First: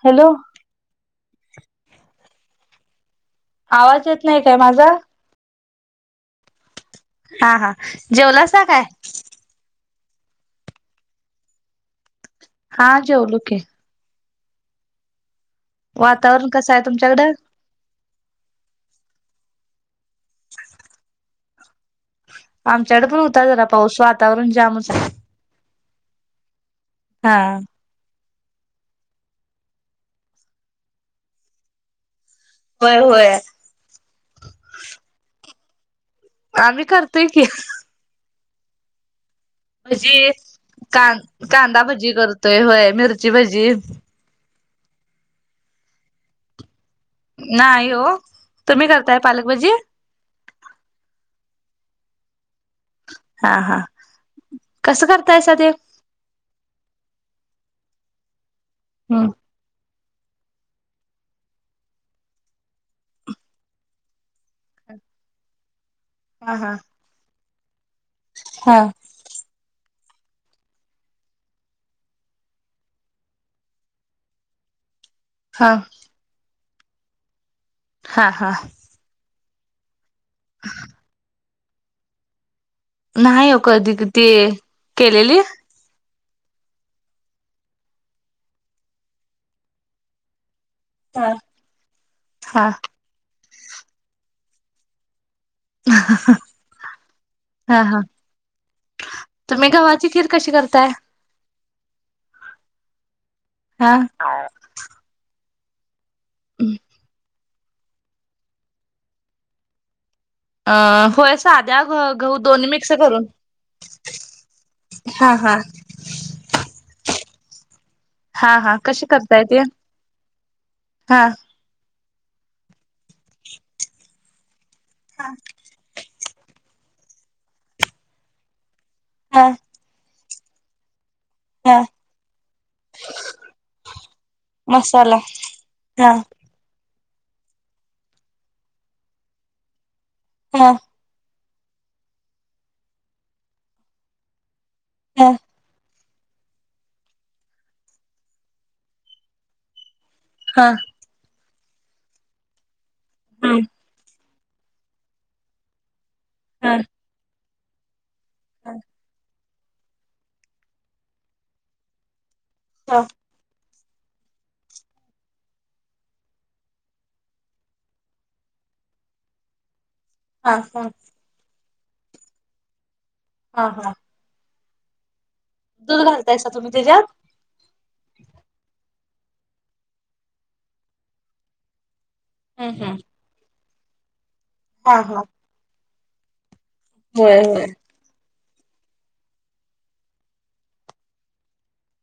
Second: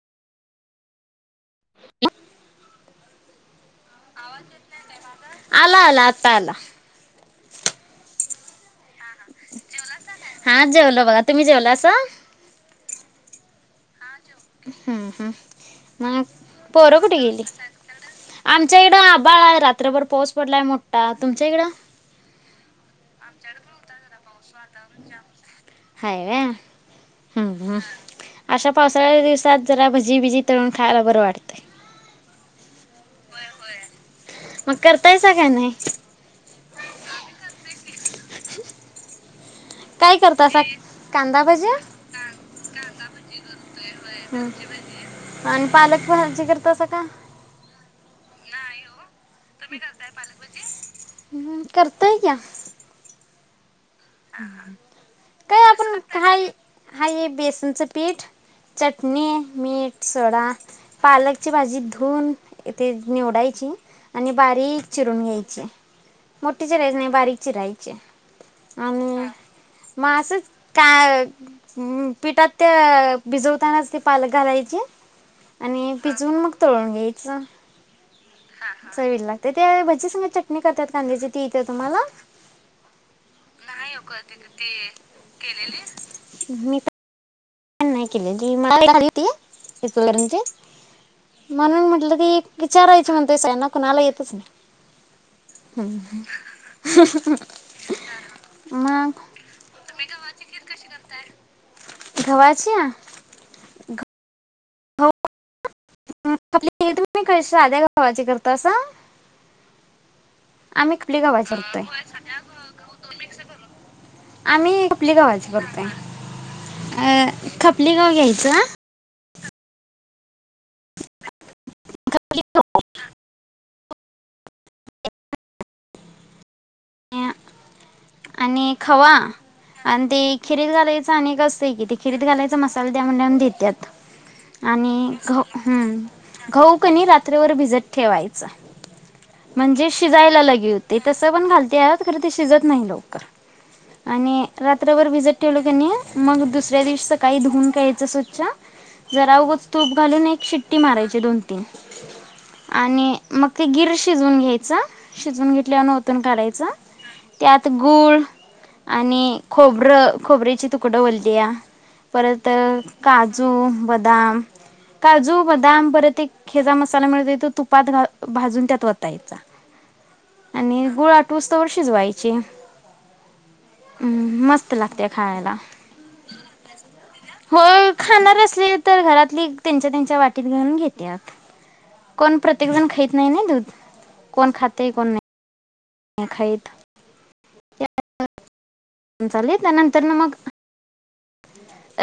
Hello, [inaudible] आवाज येत नाही. काय माझा आला, आला आता आला, हा हा जेवलासा काय? हा जेवलो, बघा तुम्ही जेवलासा, हा जेवलो की, हम्म हम मग वातावरण कसं आहे पोरं कुठे तुमच्याकडं? गेली, आमच्या इकडे आभाळ रात्रभर पाऊस पडलाय, मोठा तुमच्या इकडं, आमच्याकडे पण होता. जरा पाऊस वातावरण जामच आहे. हाय व्हय. हा हम, हम, अशा पावसाळ्यात दिवसात जरा भजीबिजी तळून खायला बरं वाटतय. होय होय मग, करतायसा का नाही. आम्ही करतोय की, काय भजी करतासा कां कांदा भजी करतोय, होय मिरची भजी. आणि पालक भाजी करतासा काय? नाही, हो तुम्ही करताय पालकभजी. हम्म करतोय की, हा हा, कसं करतायसा काय ते? आपण हाय, हे बेसनच पीठ चटणी, हम्म मीठ सडा, पालकची भाजी धुवून इथे निवडायची. आणि बारीक चिरून घ्यायची, हा मोठे हा चिरायच नाही, बारीक चिरायचे, हा, माझं असंच का पिठात ते भिजवतानाच ते पालक घालायचे, हा आणि पिजे मग तोण घ्यायचं.. हा हा... चवीला लागते ते त्याज स [unintelligible] चटणी करतात कांद्याची.. ती येते तुम्हाला... नाही कधी किती केलेली... मी तर नाही केले त मली इूनची.. हा म्हणून म्हटलं की हा विचारायच म्हणते सगळयांना.... कोणाला येतच ना हा हा मग तुम्ही गव्हाची खीर कशी करताय, घेवाचीया.... हा... हो.... आपी क.... साध्या गव्हाची करत अस... अ होय साध्या गह गव्ह दोन् मिक्स करून आम्ही खपली हा गव्हाची हा खप ललेगाव घ्यायचा... काय ते हा... इ [unintelligible] एक [unintelligible] हा [unintelligible] अनेक.... खवा हा आणि ते... खिर झाले... हा खिरीत घालायचा मसाला द्या म्हणलं की देत्यात आणि मसाला ते गहू हा गहू कणी रात्री.. रात्रभर भिजत ठेवायचं म्हणजे... शिजायला हा लागेल ते कसं पण घालतात. त्यात खरं ते शिजत नाही लवकर आणि.. रात्रभर हा हा भिजत ठेवल कनि... मग दुसऱ्या दिवशी सकाळी धुऊून घ्यायचं स्वच्छ जरा उघच तू... घालून एक हा शिट्टी मारायची दोन... [unintelligible] आणि मग ते गिर शिज शिजवून घेयचं शिजवून घेतल्यावर ओतून गार हा त्यात गुळ आणि खोबरं खोबऱ्याची तुकडं ओल्ल्या परत तर हा काजू बदा दाम काजू, बदाम परत एक हे जा मसाला म्ह तो तुपात घा भाजून त्यात वतायचा. हा हा तोवर शिजवायची. हा हम्म मस् त लागत्यात. खायला दूध घालतायसा तुम्ही त्याच्यात होय खाणार असले तर घरातली त्यांच्या त्यांच्या वाटीत घालून घेत्यात. कोण प्रत्येक हम्म जण हम्म खाईत नाही ना दूध. कोण खातंय हा कोण नाय् हा खाय होय होय चालेल ना नंतर ना मग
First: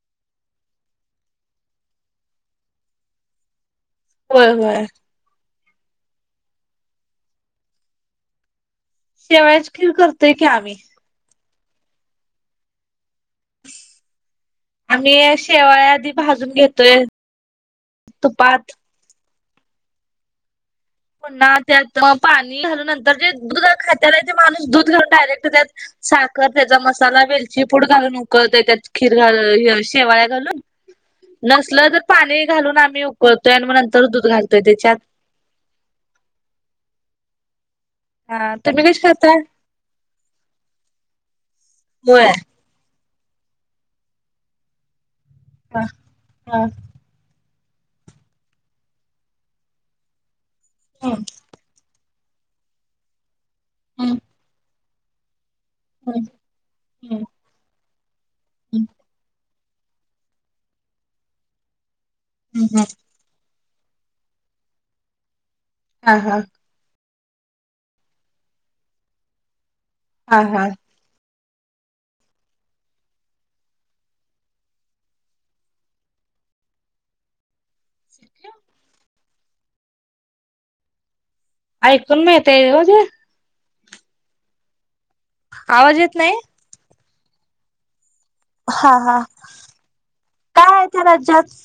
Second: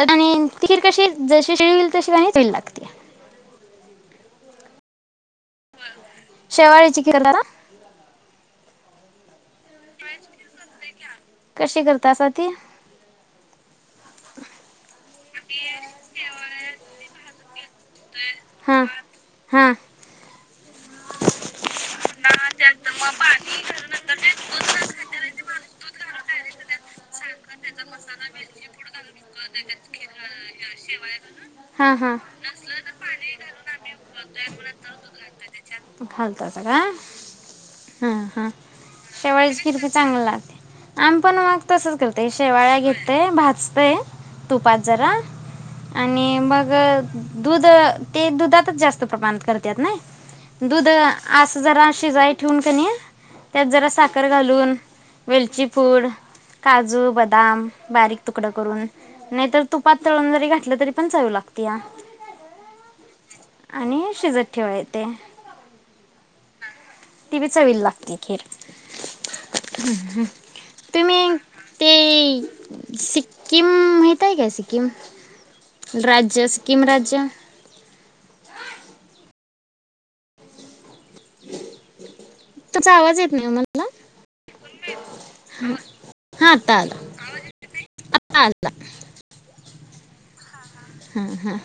आणि [unintelligible] कशी जशी [unintelligible] होईल तशी [unintelligible] लागते. होय होय शेवाळ्याची खीर [unintelligible] शेवाळ्याची खीर करतोय की आम्ही. कशी करतासा ती? आम्ही शेवाया आधी भाजून घेतोय तुपात. हा हा पुन्हा त्यात म पाणी घालून नंतर जे दुध खात्याला ते माणूस दूध घालून डायरेक्ट त्यात साखर त्याजा मसाला वेलचीपूड घालून उकळत त्यात खीर घाल शेवाळ्या घालू नसलं हा तर हा पाणी घालून आम् मी उकळतोय आणि मग नंतर दूध घालतोय त्याच्यात. घालतासा का? हा तुम्ही कशी क शेवाळ्याची खीर बी चांगली लागते आम पण तसंच होय करतोय शेवाळ्या घेत ते भाजतोय तूपात जरा हा आणि हा मग दुध ते दुधातच जास्त प्रमाणात करत्यात नय दुध आस जरा शिजायच ठेूउनकानी त्यात जरा सा हम्म वेलची फूड, काजू, हम्म बदाम, बारीक तुकडा करून नाहीतर तुपात तळून जरी घातलं तरी पण चाऊ लागतीया. हम्म हम्म. आणि शिजत ठेवा येतय हा हा. तीबी चवीला लागत्या खीर. हा हा ते मी ते सिक्कीम माहितय का सिक्कीम राज्य सिक्कीम राज्य ऐकून माहीताय ह आवाज येत नाही [unintelligible] हा आत्ता आलो. हा हा. काय आहे त्या हा राज्यात हा.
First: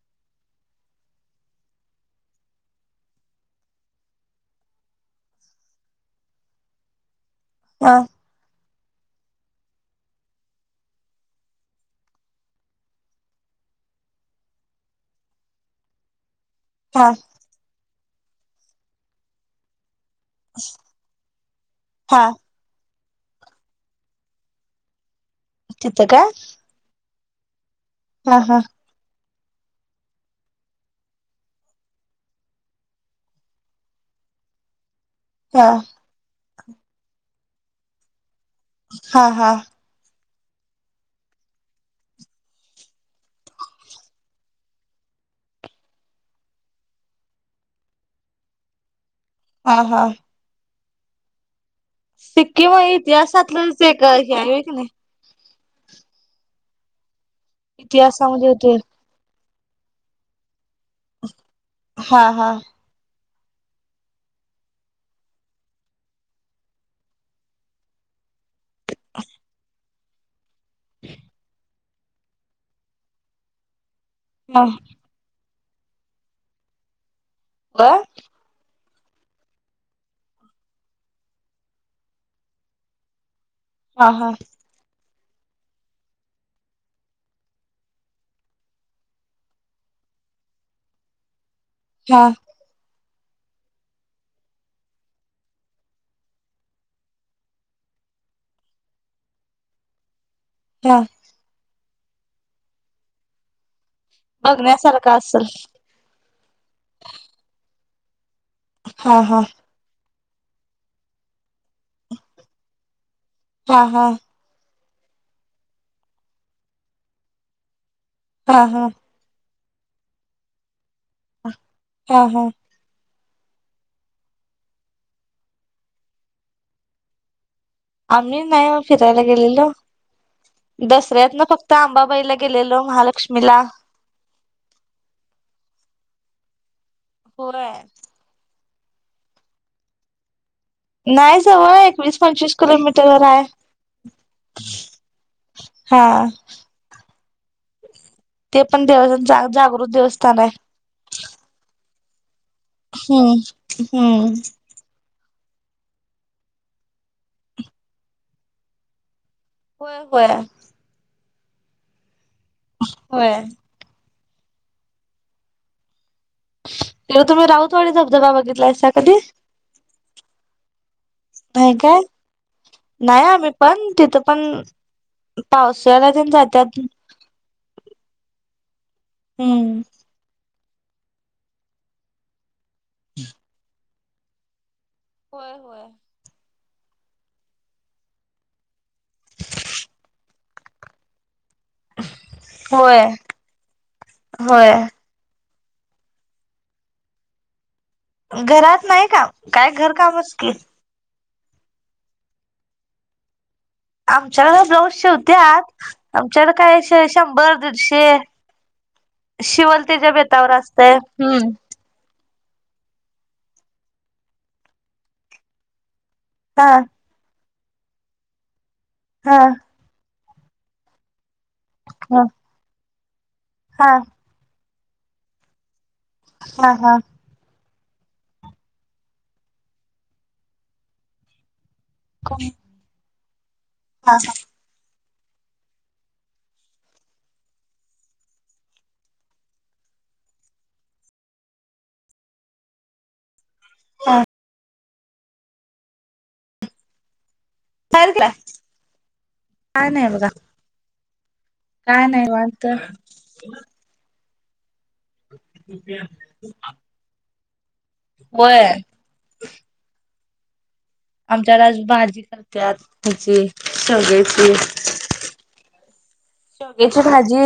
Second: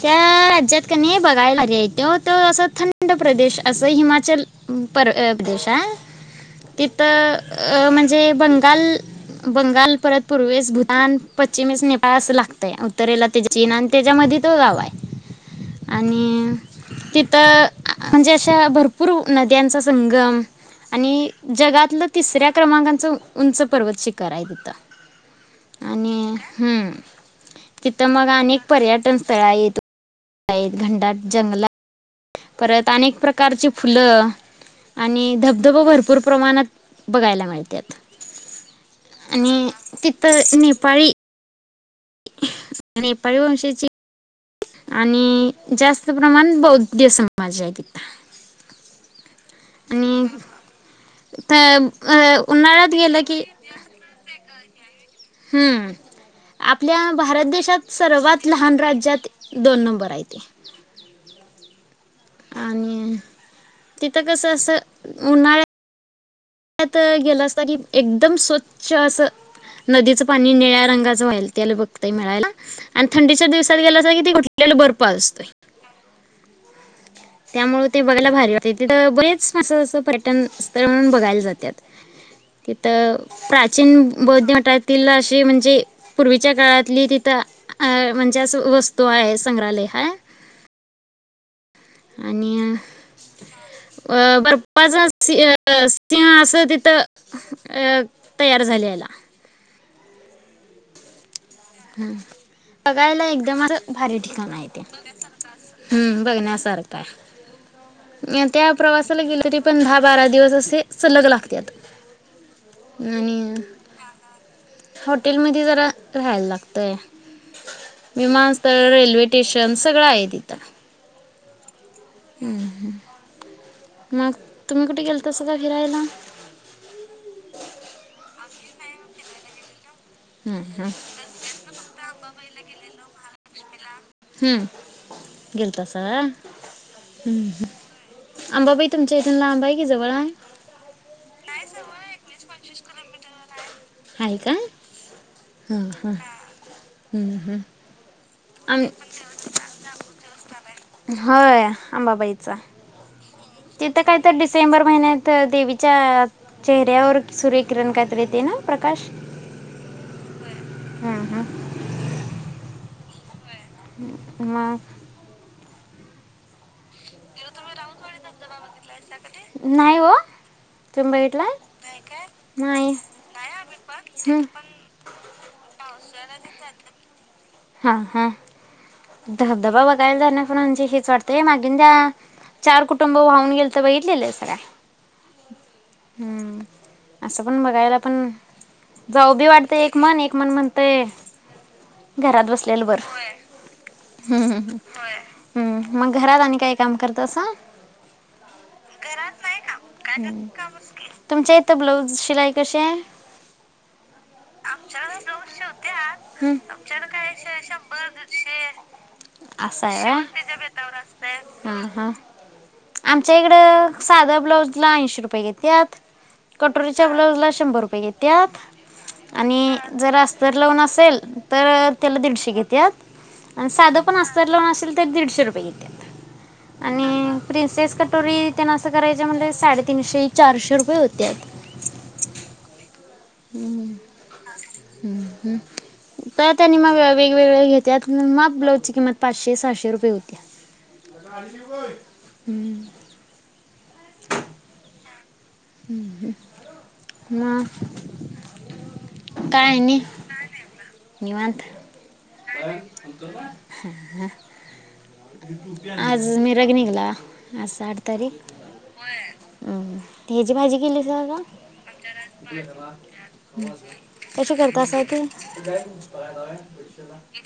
त्या राज्यात कनी बघायलागेल असं थंड प्रदेश असं हिमाचल पर प्रदेश आहे तिथं अ हा म्हणजे बग काल बंगाल परत पूर्वेस भूतान, पश्चिमेस नेपाळ. तास लागत आहे उत्तरेला त्याच्या चीन आणि त्याच्यामध्ये तो गाव आहे आणि हा तिथं अ. आ आ म्हणजे अशा भरपूर नद्यांचा स संगम आणि जगातलं हा तिसऱ्या क्रमांकाचं उंच पर्वत शिखर आहे तिथं. तिथ का? आणि हम्म तिथं मग अनेक पर्यटन तळा येत घंडाट जंगलात परत अनेक प्रकारची फुलं. आणि हा धबधब भरपूर प्रमाणात बघायला मा मिळत्यात. हां हां. तर नेपाळी नेपाळी वंशची. आणि जास्त प्रमाण बौद्ध समाज आहे तिथ. हां हां. त सिक्कीम हे इतिहासातलच एक हे आहे. [unintelligible] हम्म आपल्या भारत देशात सर्वांत इतिहासामध्ये लहान होते. राज्य ते. दोन नंबर आय ते. [inaudible] हां हां. आणि तिथं कसं असं उन्हाळ्यात त गेलं असता की एकदम स्वच्छ च्छ असं. नदीचं पा नी निळ्या रंगाचं व्हाय त्याल बघ. मिळायला अन थंडीच्या दिवसात गेल असं त तिथे हा घुटलेल बर्फ असतय. त्यामुळं ते बर बघायला भारी वाट तिथं बरेच अस स पर्यटन स्थळ म्हणून बघायल जात्यात तिथं अ प्राचीन हा हा बौद्ध मटातील अश ते म्हंजे पूर्वीच्या काळातली तिथं अ म्हंजे असं वस्तू आहे संग्रहालय हं हा आणि. अ बर्फचाच सि अ [unintelligible] अस तिथं अ तयार झालेला. हां. ह बघायला एकदम असं भारी ठिकाणं आहे ते बघण्यासारखा असेल हम्म बघण्यासारखं आय. त्या हा प्रवासाला गेली हा होती पण भा बारा दिवस असे सलग लागत्यात. आणि हा हा अ हॉटेलमध्ये जरा राहाय लागतंय. हा हा विमानस्थळ रेल्वे टेशन सगळ आहे तिथं. हम. हम्म हम्म. मग तुम्ही कुठे गेलतासा फिरायला? आम्ही नाही फिरायला गेलेलो. हम्म हम्म दसऱ्यात ना फक्त आंबाबाईला गेलेलो महालक्ष्मी मला हम्म गेलतासा व्हय? हम्म होय. अंबाबाई तुमच्या इथून लांब आहे की जवळ हाय नाही जवळाय एकवीस पंचवीस किलोमीटर वर आहे. हाय का? ह ह. हा. हम्म हम्म. ते पण आम देवस्थान जागृत देवस्थान हाय. होय अंबाबाईचा तिथं काय तर हम्म डिसेंबर महिन्यात. तर देवीच्या चेहऱ्यावर सूर्यकिरण काहीतरी येतंय ना प्रकाश होय होय. हम्म हम्म. होय. मग? मग तुम्ही राऊतवाडी धबधबा बघितलाय? कधी नाही हो तुम्ही बघितलाय नाही काय नाही आम्ही पण तिथं पण हम्म पावसाळ्याला जात्यात हा हा. दब हम्म. दबा वगायल जाना. प्रणची हीच वाटतेय मागिद्या. चार कुटुंब वाहून गेलंत बाई. दिलसर. होय होय. असं पण बघायला, पण जाऊ बी वाटते एक मन एक मन म्हणतय. घरात बसलेलं बर होय होय हम्म. हम्म मग घरात आणि काय काम करत असं. घरात नाही काम काय घरकामच की. तुमच्या इथं ब्लाऊज शिलाई कशी आहे. आमच्याला का बऊज शिवत्यात आमच्याला काय अ शी. शंभर दीडशे असं आहे शिवलतेच्या व्हय. बेतावर असतय हम्म. हा हा आमच्या इकडं साधं ब्लाऊज ला ऐंशी रुपये घेतेत. हा कटोरीच्या ब्लाउज ला शंभ शंभर रुपये घेत्यात. हा आणि जरा अस. तर लग्न असेल. तर त्याला हा दीडशे घेत्यात. आणि हा साधं पण अस्तर लवत तरी ते दिडशे रुपय घेते हा हा आणि प्रिंस. तेच कटोरी त्यांना असं करायच्या म्हणज साडेतीनशे चारशे रुपये होत्यात. कोणी. हा हा. हम्म हम्म. तर त्यांनी मग वेगवेगळ्या घेत्यात, मग ब्लाउजची किंमत पाचशे सहाशे रुपये होती. हा. हम्. का [unintelligible] का नाही ब का निवनत. काय नाही वाणत. आज मिरग निघाला. आ साठ तारीख होय. तेजी माजी का क आमच्याकडे आज भाजी करत्यात ह्याची करता ते च भाजी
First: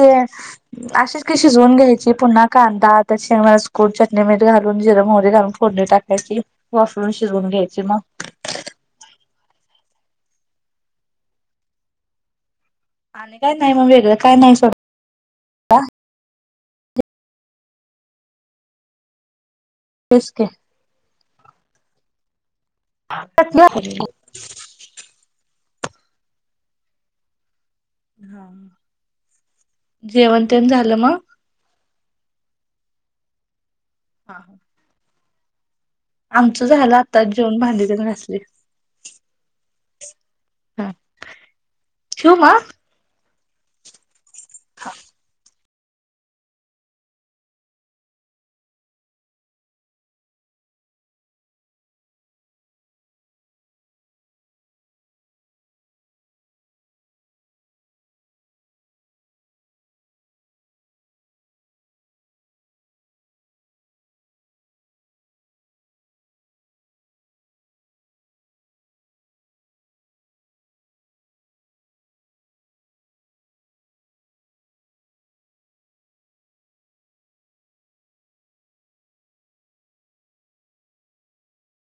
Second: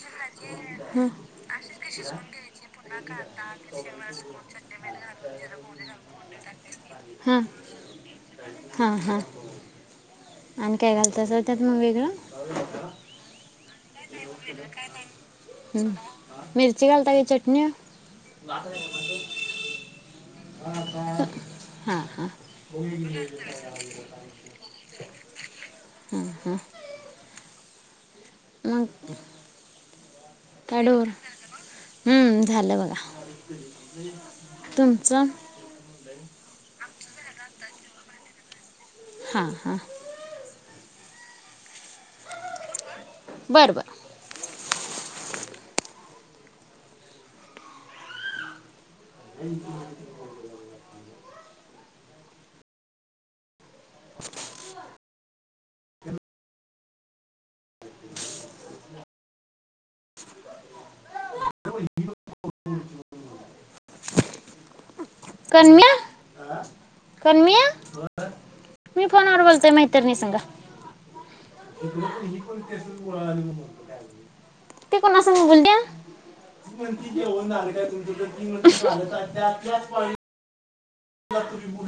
हां अशीच की शिजवून घ्यायची पुन्हा कांदा त्या मसकूट चटणी मर घालून जिर मोरी घालून फोडणी टाकायची वाफरून हां शिजवून घ्यायची मग हां हां आणि काय घालत असं त्यात मग वेगळं आणि काय नाही मग वेगळं काय नाही सड मिर्ची घालता का चटन तेच की हा हा हा हम हम हा जेवण तेण काय झालं डोर मग हम्म झालं बघा हा हा तुमचं? आमचं झायला आताच जेवण भांडी तेन घासलय. हां हां हम्म ठेवु मगं? बरं बरं. हा. [unintelligible] [unintelligible] कणमया! कणमया! मी फोनवर बोलतोय मैत्रिणीं संग, ती कोणा अस बोल त्या?